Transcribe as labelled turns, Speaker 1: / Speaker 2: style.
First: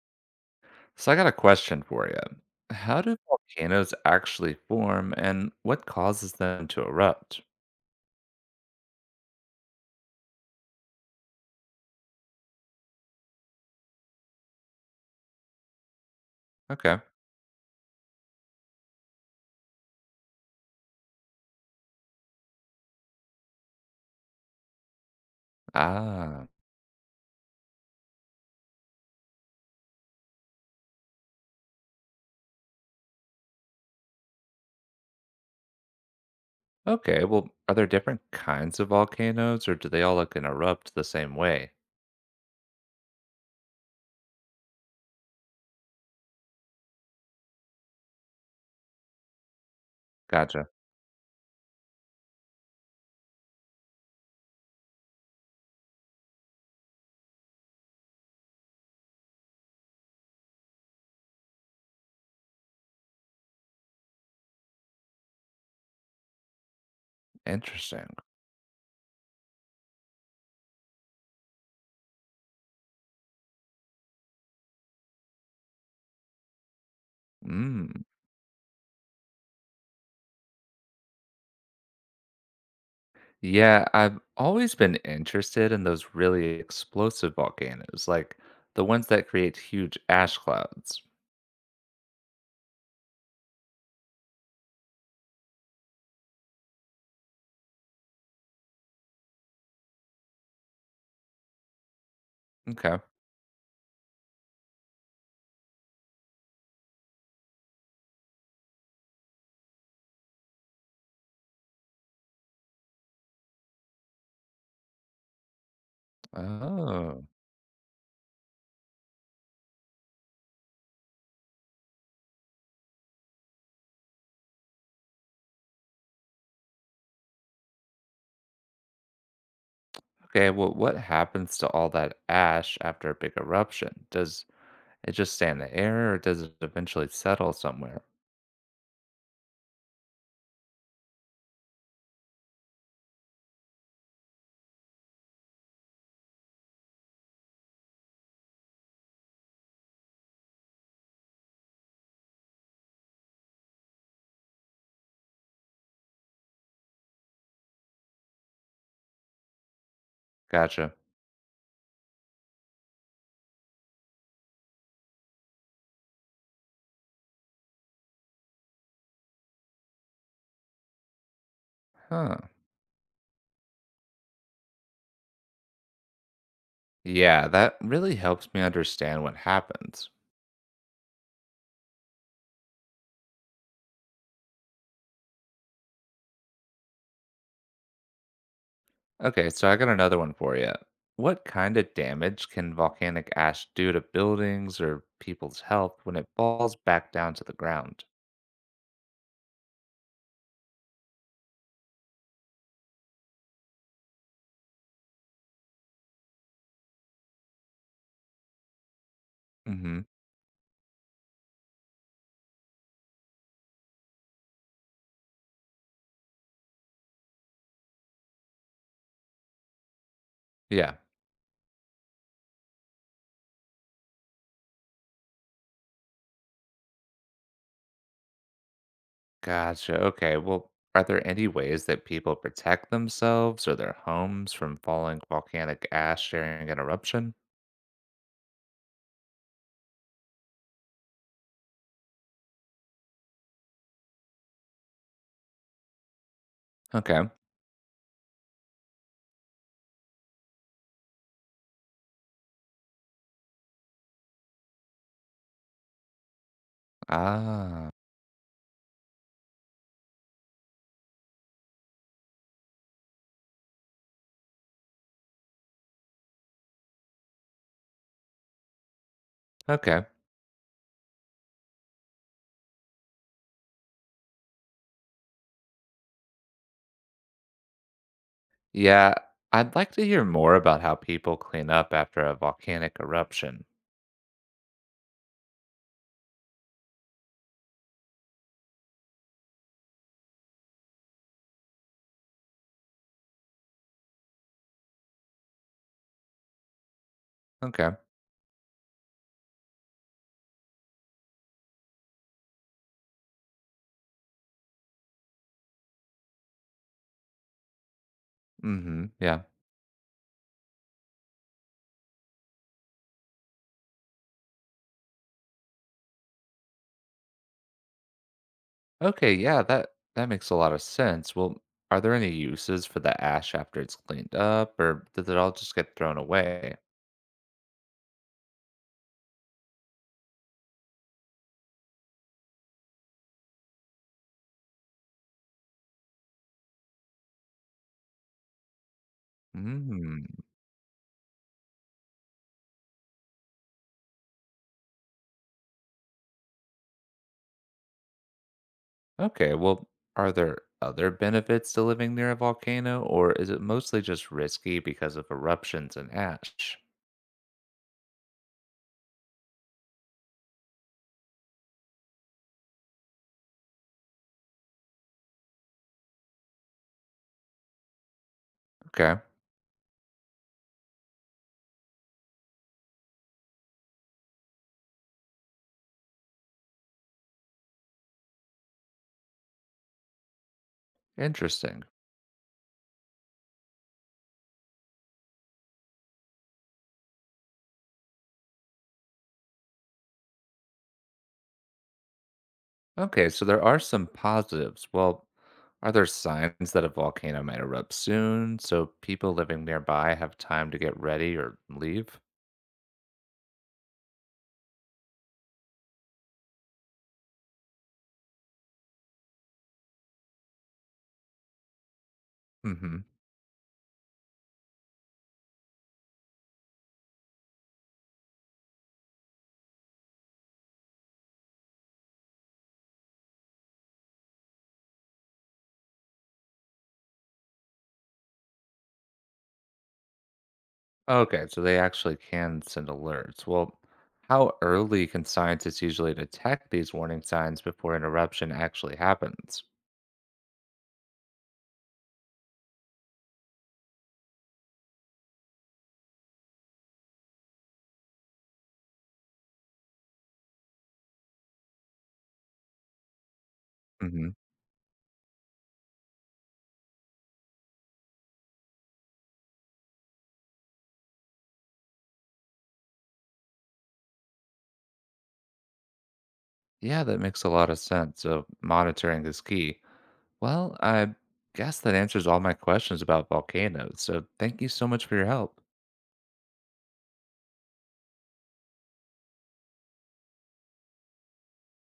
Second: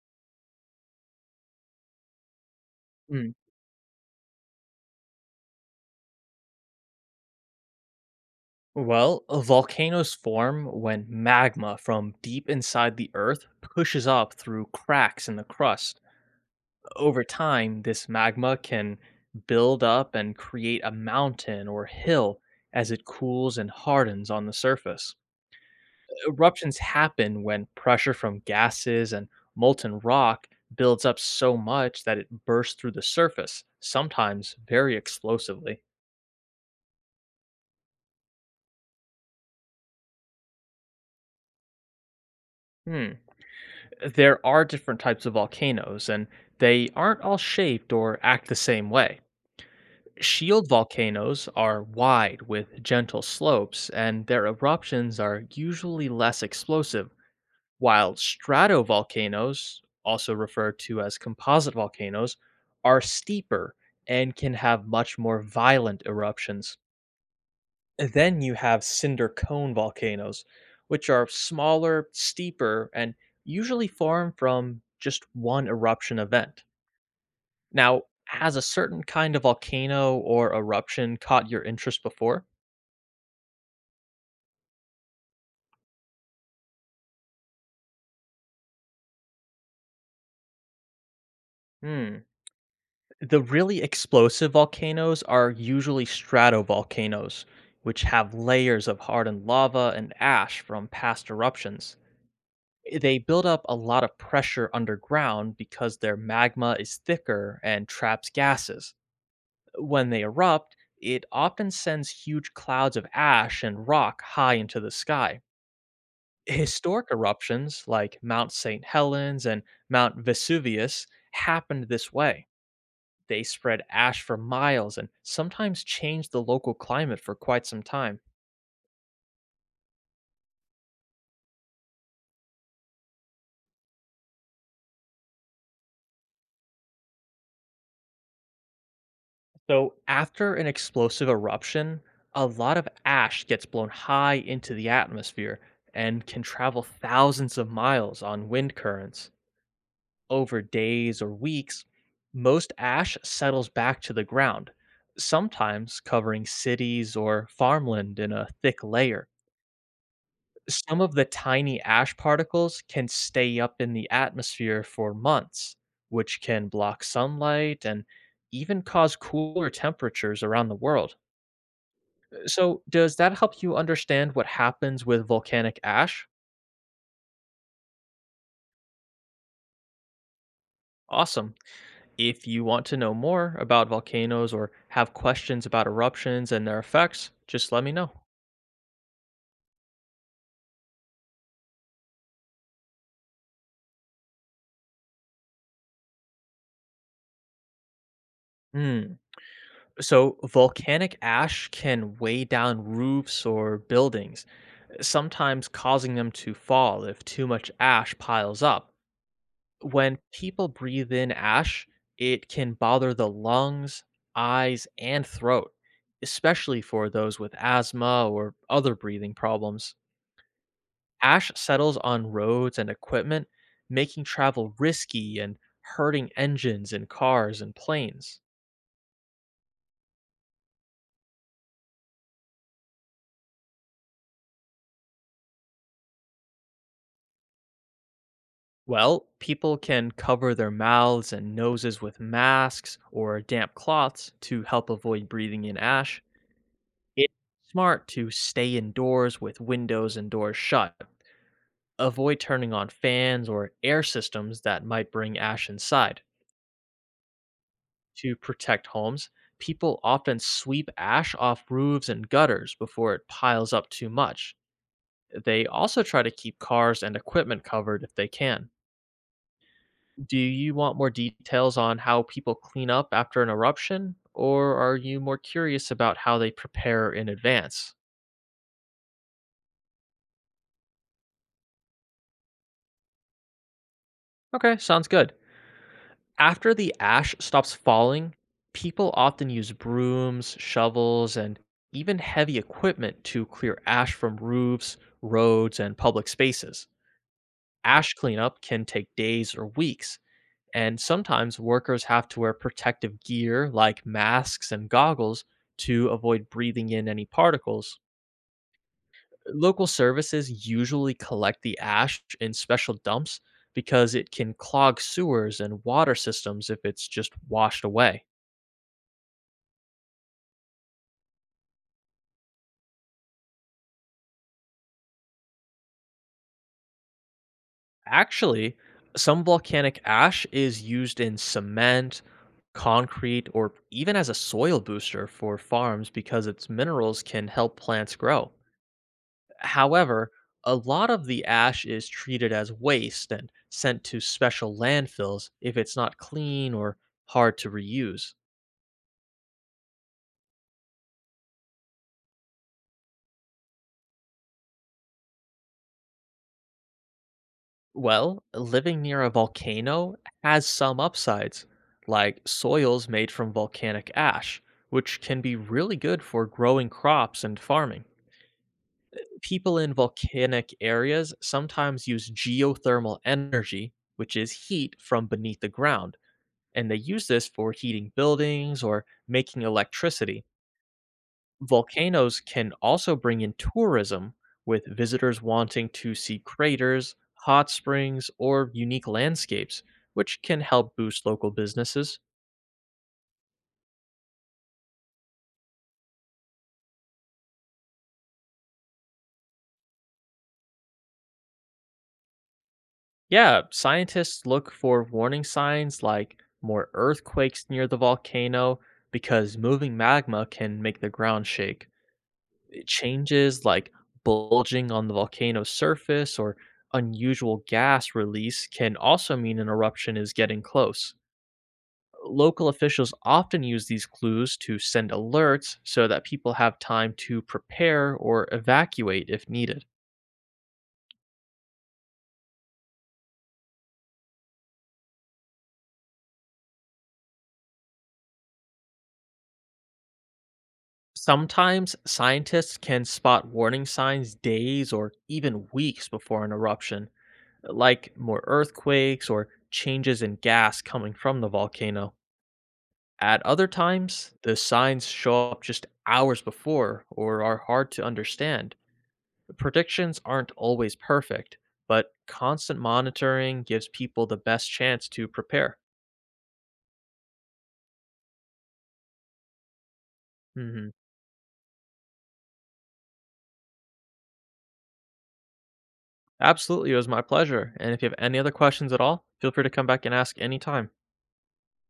Speaker 1: So I got a question for you. How do
Speaker 2: Mm.
Speaker 1: volcanoes actually form and what causes them to erupt?
Speaker 2: Well, volcanoes form when magma from deep inside the earth pushes up through cracks in the crust.
Speaker 1: Okay.
Speaker 2: Over time, this magma can build up and create a mountain or hill as it cools and hardens on the surface.
Speaker 1: Ah.
Speaker 2: Eruptions happen when pressure from gases and molten rock builds up so much that it bursts through the surface, sometimes very explosively.
Speaker 1: Okay. Well, are there different kinds of volcanoes or do they all look and erupt the same way?
Speaker 2: Hmm. There are different types of volcanoes, and they aren't all shaped or act the same way. Shield
Speaker 1: Gotcha.
Speaker 2: volcanoes are wide with gentle slopes, and their eruptions are usually less explosive, while stratovolcanoes, also referred to as composite volcanoes, are steeper and can have much more violent eruptions. And
Speaker 1: Interesting.
Speaker 2: then you have cinder cone volcanoes, which are smaller, steeper, and usually form from just one eruption event.
Speaker 1: Mm.
Speaker 2: Now, has a certain kind of volcano or eruption caught your interest before?
Speaker 1: Yeah, I've always been interested in those really explosive volcanoes, like the ones that create huge ash clouds.
Speaker 2: Hmm. The really explosive volcanoes are usually stratovolcanoes, which have layers of hardened lava and ash from past eruptions.
Speaker 1: Okay.
Speaker 2: They build up a lot of pressure underground because their magma is thicker and traps gases. When they erupt, it often sends huge clouds of ash and rock high into the sky. Historic
Speaker 1: Oh.
Speaker 2: eruptions like Mount St. Helens and Mount Vesuvius happened this way. They spread ash for miles and sometimes changed the local climate for quite some time.
Speaker 1: Okay, well, what happens to all that ash after a big eruption? Does it just stay in the air or does it eventually settle somewhere?
Speaker 2: So, after an explosive eruption, a lot of ash gets blown high into the atmosphere and can travel thousands of miles on wind currents. Over days or weeks, most ash settles back to the ground, sometimes covering cities or farmland in a thick layer.
Speaker 1: Gotcha.
Speaker 2: Some of the tiny ash particles can stay up in the atmosphere for months, which can block sunlight and even cause cooler temperatures around the world.
Speaker 1: Huh.
Speaker 2: So, does that help you understand what happens with volcanic ash?
Speaker 1: Yeah, that really helps me understand what happens.
Speaker 2: Awesome. If you want to know more about volcanoes or have questions about eruptions and their effects, just let me know.
Speaker 1: Okay, so I got another one for you. What kind of damage can volcanic ash do to buildings or people's health when it falls back down to the ground?
Speaker 2: Hmm. So, volcanic ash can weigh down roofs or buildings, sometimes causing them to fall if too much ash piles up.
Speaker 1: Mm-hmm.
Speaker 2: When people breathe in ash, it can bother the lungs, eyes, and throat, especially for those with asthma or other breathing problems.
Speaker 1: Yeah,
Speaker 2: Ash settles on roads and equipment, making travel risky and hurting engines in cars and planes.
Speaker 1: gotcha. Okay, well, are there any ways that people protect themselves or their homes from falling volcanic ash during an eruption?
Speaker 2: Well, people can cover their mouths and noses with masks or damp cloths to help avoid breathing in ash.
Speaker 1: Okay.
Speaker 2: It's smart to stay indoors with windows and doors shut. Avoid turning on fans or air systems that might bring ash inside.
Speaker 1: Ah,
Speaker 2: To protect homes, people often sweep ash off roofs and gutters before it piles up too much. They also try to keep cars and equipment covered if they can.
Speaker 1: okay.
Speaker 2: Do you want more details on how people clean up after an eruption, or are you more curious about how they prepare in advance?
Speaker 1: Yeah, I'd like to hear more about how people clean up after a volcanic eruption.
Speaker 2: Okay, sounds good. After the ash stops falling, people often use brooms, shovels, and even heavy equipment to clear ash from roofs, roads, and public spaces.
Speaker 1: Okay.
Speaker 2: Ash cleanup can take days or weeks, and sometimes workers have to wear protective gear like masks and goggles to avoid breathing in any particles.
Speaker 1: Mm-hmm. Yeah.
Speaker 2: Local services usually collect the ash in special dumps because it can clog sewers and water systems if it's just washed away.
Speaker 1: Okay, yeah, that makes a lot of sense. Well, are there any uses for the ash after it's cleaned up, or does it all just get thrown away?
Speaker 2: Actually, some volcanic ash is used in cement, concrete, or even as a soil booster for farms because its minerals can help plants grow. However,
Speaker 1: Mm.
Speaker 2: a lot of the ash is treated as waste and sent to special landfills if it's not clean or hard to reuse.
Speaker 1: Okay, well, are there other benefits to living near a volcano, or is it mostly just risky because of eruptions and ash?
Speaker 2: Well, living near a volcano has some upsides, like soils made from volcanic ash, which can be really good for growing crops and farming.
Speaker 1: Okay.
Speaker 2: People in volcanic areas sometimes use geothermal energy, which is heat from beneath the ground, and they use this for heating buildings or making electricity.
Speaker 1: Interesting.
Speaker 2: Volcanoes can also bring in tourism, with visitors wanting to see craters, hot springs, or unique landscapes, which can help boost local businesses.
Speaker 1: Okay, so there are some positives. Well, are there signs that a volcano might erupt soon so people living nearby have time to get ready or leave?
Speaker 2: Yeah, scientists look for warning signs like more earthquakes near the volcano because moving magma can make the ground shake.
Speaker 1: Hmm.
Speaker 2: Changes like bulging on the volcano's surface or unusual gas release can also mean an eruption is getting close. Local officials often use these clues to send alerts so that people have time to prepare or evacuate if needed.
Speaker 1: Okay, so they actually can send alerts. Well, how early can scientists usually detect these warning signs before an eruption actually happens?
Speaker 2: Sometimes scientists can spot warning signs days or even weeks before an eruption, like more earthquakes or changes in gas coming from the volcano. At other
Speaker 1: Hmm.
Speaker 2: times, the signs show up just hours before or are hard to understand. Predictions aren't always perfect, but constant monitoring gives people the best chance to prepare.
Speaker 1: Yeah, that makes a lot of sense. So monitoring is key. Well,
Speaker 2: Hmm.
Speaker 1: I guess that answers all my questions about volcanoes. So thank you so much for your help.
Speaker 2: Absolutely, it was my pleasure. And if you have any other questions at all, feel free to come back and ask anytime.